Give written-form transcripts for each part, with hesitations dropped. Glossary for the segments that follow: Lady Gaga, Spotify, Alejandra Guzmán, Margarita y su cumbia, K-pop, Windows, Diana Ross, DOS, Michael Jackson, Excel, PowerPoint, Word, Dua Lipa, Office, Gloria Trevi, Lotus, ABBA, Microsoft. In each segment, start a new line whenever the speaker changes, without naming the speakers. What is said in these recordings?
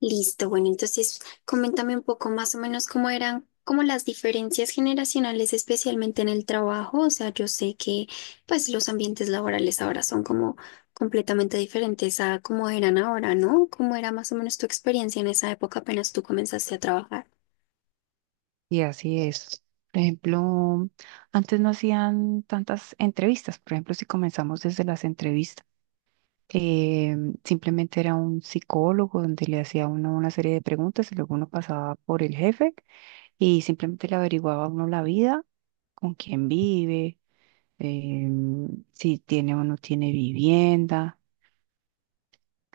Listo, bueno, entonces coméntame un poco más o menos cómo eran como las diferencias generacionales, especialmente en el trabajo. O sea, yo sé que pues los ambientes laborales ahora son como completamente diferentes a cómo eran ahora, ¿no? ¿Cómo era más o menos tu experiencia en esa época apenas tú comenzaste a trabajar?
Y así es. Por ejemplo, antes no hacían tantas entrevistas. Por ejemplo, si comenzamos desde las entrevistas, eh, simplemente era un psicólogo donde le hacía a uno una serie de preguntas y luego uno pasaba por el jefe y simplemente le averiguaba a uno la vida, con quién vive, si tiene o no tiene vivienda.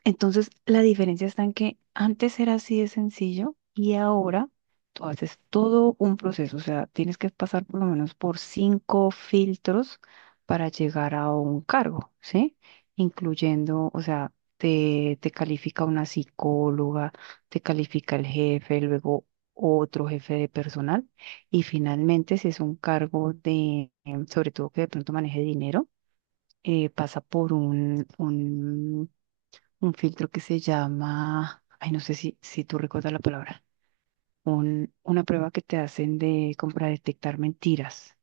Entonces, la diferencia está en que antes era así de sencillo y ahora tú haces todo un proceso, o sea, tienes que pasar por lo menos por cinco filtros para llegar a un cargo, ¿sí? Incluyendo, o sea, te califica una psicóloga, te califica el jefe, luego otro jefe de personal y finalmente si es un cargo de, sobre todo que de pronto maneje dinero, pasa por un un filtro que se llama, ay, no sé si, si tú recuerdas la palabra, un, una prueba que te hacen de como para detectar mentiras.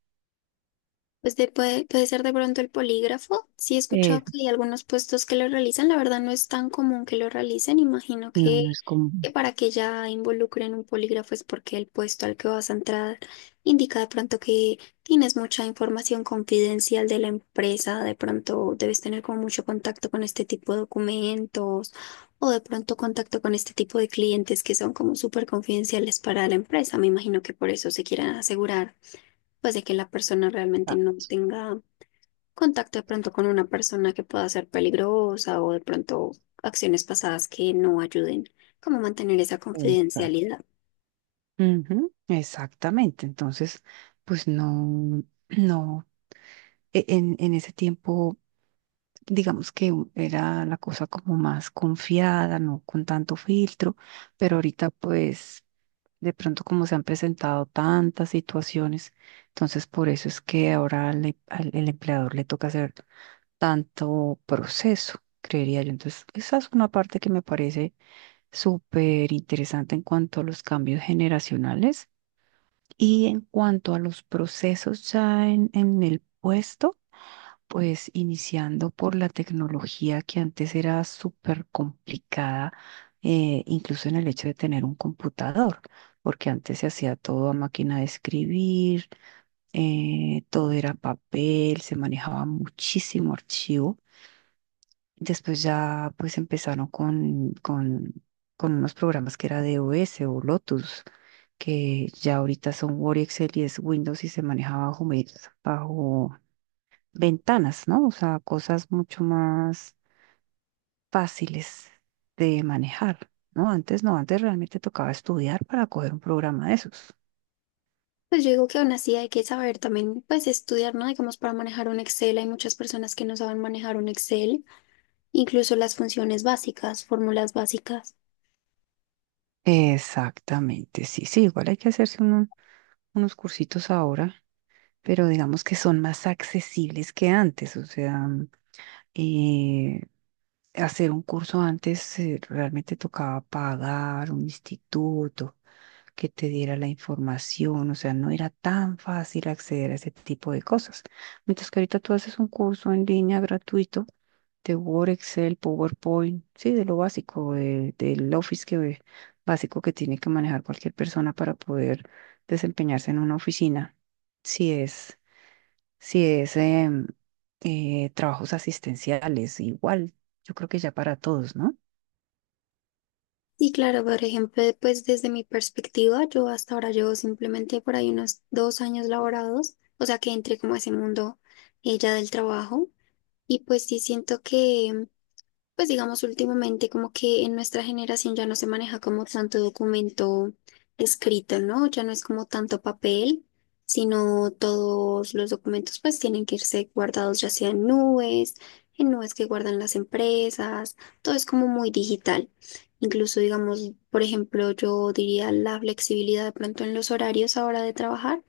Puede ser de pronto el polígrafo. Sí he
Eh,
escuchado que hay algunos puestos que lo realizan. La verdad no es tan común que lo realicen. Imagino
no, no
que,
es como...
que para que ya involucren un polígrafo es porque el puesto al que vas a entrar indica de pronto que tienes mucha información confidencial de la empresa. De pronto debes tener como mucho contacto con este tipo de documentos o de pronto contacto con este tipo de clientes que son como súper confidenciales para la empresa. Me imagino que por eso se quieren asegurar pues de que la persona realmente
Ah,
no tenga contacto de pronto con una persona que pueda ser peligrosa o de pronto acciones pasadas que no ayuden, como mantener esa
esa.
confidencialidad.
Ujú. Exactamente, entonces, pues no, no, en ese tiempo, digamos que era la cosa como más confiada, no con tanto filtro, pero ahorita pues... De pronto, como se han presentado tantas situaciones, entonces por eso es que ahora el empleador le toca hacer tanto proceso, creería yo. Entonces, esa es una parte que me parece súper interesante en cuanto a los cambios generacionales y en cuanto a los procesos ya en el puesto. Pues iniciando por la tecnología que antes era súper complicada, incluso en el hecho de tener un computador, porque antes se hacía todo a máquina de escribir, todo era papel, se manejaba muchísimo archivo. Después ya pues empezaron con unos programas que era DOS o Lotus, que ya ahorita son Word y Excel y es Windows y se manejaba bajo, Microsoft- bajo ventanas, ¿no? O sea, cosas mucho más fáciles de manejar, ¿no? Antes no, antes realmente tocaba estudiar para coger un programa de esos.
Pues yo digo que aún así hay que saber también, pues estudiar, ¿no? Digamos, para manejar un Excel hay muchas personas que no saben manejar un Excel, incluso las funciones básicas, fórmulas básicas.
Exactamente, sí, sí, igual hay que hacerse unos cursitos ahora, pero digamos que son más accesibles que antes, o sea, eh, hacer un curso antes realmente tocaba pagar un instituto, que te diera la información, o sea, no era tan fácil acceder a ese tipo de cosas. Mientras que ahorita tú haces un curso en línea gratuito de Word, Excel, PowerPoint, sí, de lo básico, del Office que, básico que tiene que manejar cualquier persona para poder desempeñarse en una oficina. Si es, si es trabajos asistenciales, igual, yo creo que ya para todos, ¿no?
Y claro, por ejemplo, pues desde mi perspectiva, yo hasta ahora llevo simplemente por ahí unos 2 años laborados, o sea que entré como a ese mundo ella del trabajo y pues sí siento que pues digamos, últimamente como que en nuestra generación ya no se maneja como tanto documento escrito, ¿no? Ya no es como tanto papel, sino todos los documentos pues tienen que irse guardados ya sea en nubes que guardan las empresas, todo es como muy digital. Incluso digamos, por ejemplo, yo diría la flexibilidad de pronto en los horarios ahora de trabajar.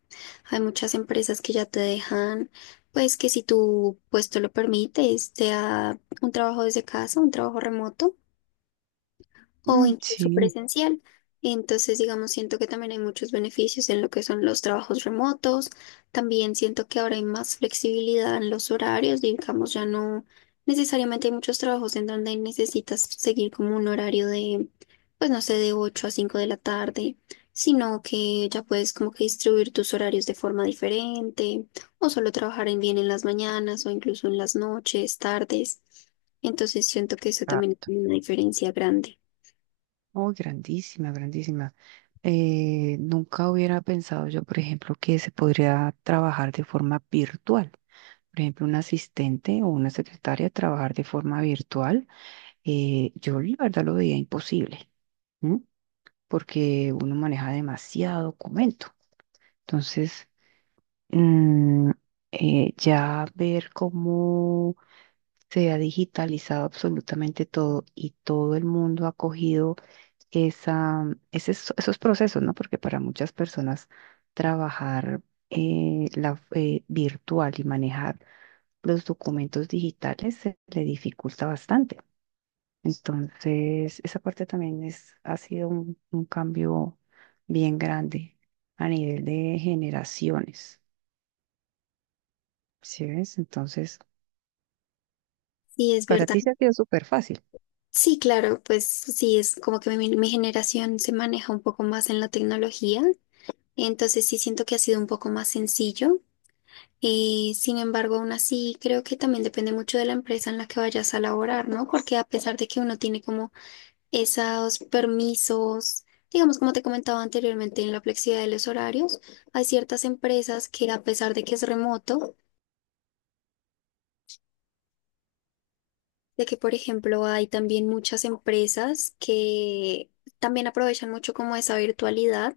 Hay muchas empresas que ya te dejan, pues que si tu puesto lo permite, sea un trabajo desde casa, un trabajo remoto o
Mm.
incluso
Sí.
presencial. Entonces, digamos, siento que también hay muchos beneficios en lo que son los trabajos remotos. También siento que ahora hay más flexibilidad en los horarios. Digamos, ya no necesariamente hay muchos trabajos en donde necesitas seguir como un horario de, pues no sé, de 8 a 5 de la tarde, sino que ya puedes como que distribuir tus horarios de forma diferente o solo trabajar en bien en las mañanas o incluso en las noches, tardes. Entonces, siento que eso también es una diferencia grande.
Oh, grandísima, grandísima. Nunca hubiera pensado yo, por ejemplo, que se podría trabajar de forma virtual. Por ejemplo, un asistente o una secretaria trabajar de forma virtual. Yo la verdad lo veía imposible, ¿m? Porque uno maneja demasiado documento. Entonces, mm, ya ver cómo se ha digitalizado absolutamente todo y todo el mundo ha cogido esa, ese- esos procesos, ¿no? Porque para muchas personas trabajar virtual y manejar los documentos digitales se le dificulta bastante. Entonces, esa parte también es, ha sido un cambio bien grande a nivel de generaciones, ¿sí ves? Entonces,
Sí, es
para
verdad.
ti se ha sido súper fácil.
Sí, claro, pues sí, es como que mi generación se maneja un poco más en la tecnología, entonces sí siento que ha sido un poco más sencillo. Sin embargo, aún así, creo que también depende mucho de la empresa en la que vayas a laborar, ¿no? Porque a pesar de que uno tiene como esos permisos, digamos, como te comentaba anteriormente, en la flexibilidad de los horarios, hay ciertas empresas que a pesar de que es remoto, de que, por ejemplo, hay también muchas empresas que también aprovechan mucho como esa virtualidad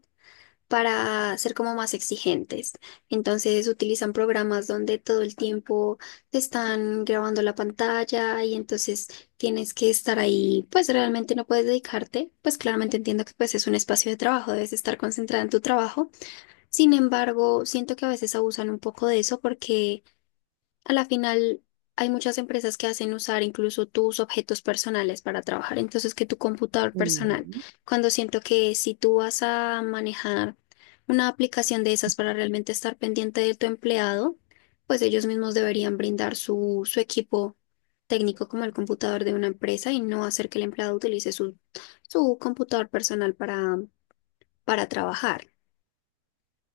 para ser como más exigentes. Entonces utilizan programas donde todo el tiempo te están grabando la pantalla y entonces tienes que estar ahí, pues realmente no puedes dedicarte, pues claramente entiendo que pues es un espacio de trabajo, debes estar concentrada en tu trabajo. Sin embargo, siento que a veces abusan un poco de eso porque a la final, hay muchas empresas que hacen usar incluso tus objetos personales para trabajar, entonces que tu computador personal,
Ujú.
cuando siento que si tú vas a manejar una aplicación de esas para realmente estar pendiente de tu empleado, pues ellos mismos deberían brindar su equipo técnico como el computador de una empresa y no hacer que el empleado utilice su computador personal para trabajar.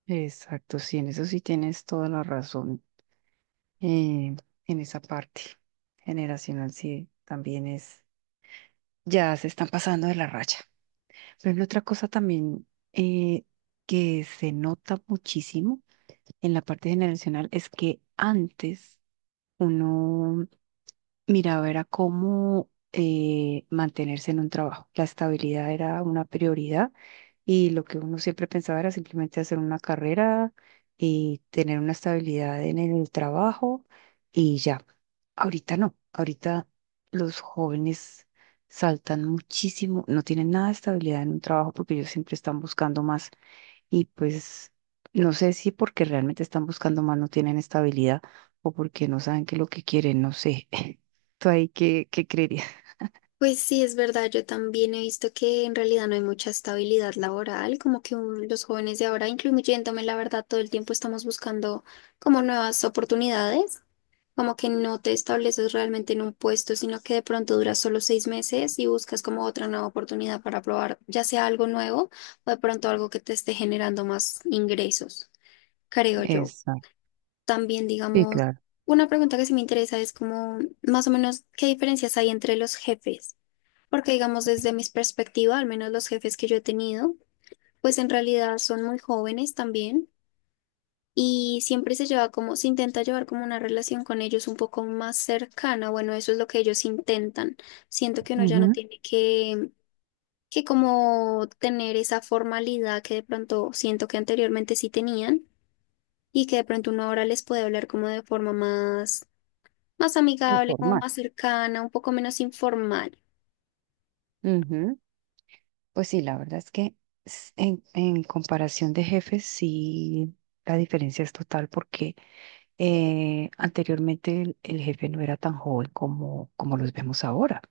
Exacto, sí, en eso sí tienes toda la razón. eh, en esa parte generacional sí también es, ya se están pasando de la raya. Por ejemplo, otra cosa también eh, que se nota muchísimo en la parte generacional es que antes uno miraba era cómo mantenerse en un trabajo. La estabilidad era una prioridad y lo que uno siempre pensaba era simplemente hacer una carrera y tener una estabilidad en el trabajo y ya. Ahorita no, ahorita los jóvenes saltan muchísimo, no tienen nada de estabilidad en un trabajo porque ellos siempre están buscando más y pues no sé si porque realmente están buscando más no tienen estabilidad o porque no saben qué es lo que quieren, no sé. ¿Tú ahí qué creerías?
Pues sí, es verdad, yo también he visto que en realidad no hay mucha estabilidad laboral, como que los jóvenes de ahora, incluyéndome, la verdad, todo el tiempo estamos buscando como nuevas oportunidades, como que no te estableces realmente en un puesto, sino que de pronto duras solo 6 meses y buscas como otra nueva oportunidad para probar, ya sea algo nuevo o de pronto algo que te esté generando más ingresos, creo yo.
Exacto.
También,
Sí,
digamos,
claro.
una pregunta que sí me interesa es como más o menos qué diferencias hay entre los jefes. Porque digamos, desde mis perspectivas, al menos los jefes que yo he tenido, pues en realidad son muy jóvenes también y siempre se lleva como, se intenta llevar como una relación con ellos un poco más cercana. Bueno, eso es lo que ellos intentan. Siento que uno ya no
Ujú.
tiene que como tener esa formalidad que de pronto siento que anteriormente sí tenían y que de pronto uno ahora les puede hablar como de forma más, más amigable, como
Informar.
más cercana, un poco menos informal.
Ujú. Pues sí, la verdad es que en comparación de jefes, sí, la diferencia es total porque anteriormente el jefe no era tan joven como, como los vemos ahora.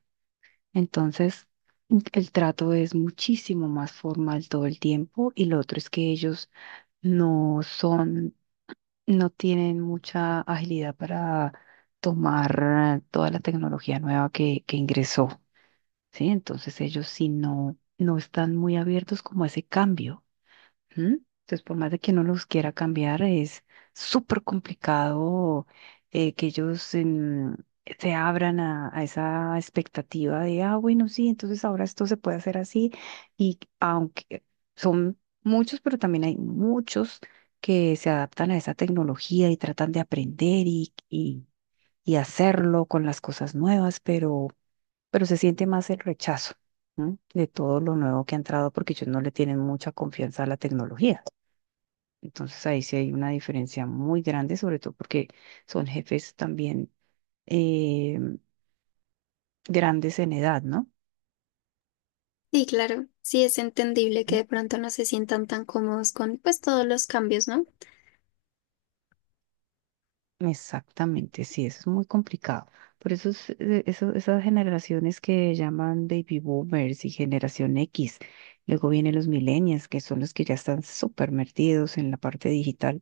Entonces, mm, el trato es muchísimo más formal todo el tiempo y lo otro es que ellos no son, no tienen mucha agilidad para tomar toda la tecnología nueva que ingresó. ¿Sí? Entonces ellos si no, no están muy abiertos como a ese cambio. ¿M? Entonces, por más de que uno los quiera cambiar, es súper complicado que ellos se abran a esa expectativa de, ah, bueno, sí, entonces ahora esto se puede hacer así. Y aunque son muchos, pero también hay muchos que se adaptan a esa tecnología y tratan de aprender y hacerlo con las cosas nuevas, pero se siente más el rechazo, ¿no? De todo lo nuevo que ha entrado porque ellos no le tienen mucha confianza a la tecnología. Entonces ahí sí hay una diferencia muy grande, sobre todo porque son jefes también eh, grandes en edad, ¿no?
Sí, claro, sí es entendible que de pronto no se sientan tan cómodos con pues todos los cambios, ¿no?
Exactamente, sí, eso es muy complicado. Por eso, es, esas generaciones que llaman baby boomers y generación X, luego vienen los millennials, que son los que ya están súper metidos en la parte digital,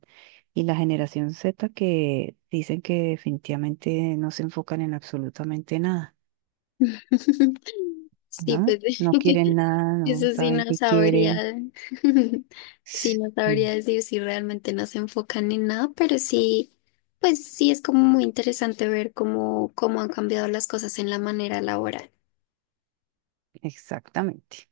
y la generación Z que dicen que definitivamente no se enfocan en absolutamente nada,
Sí,
¿no?
pues
No quieren nada, no
eso sí
saben
no
qué quieren.
sabría, sí no
Sí,
sabría decir si realmente no se enfocan en nada, pero sí, pues sí es como muy interesante ver cómo, cómo han cambiado las cosas en la manera laboral.
exactamente.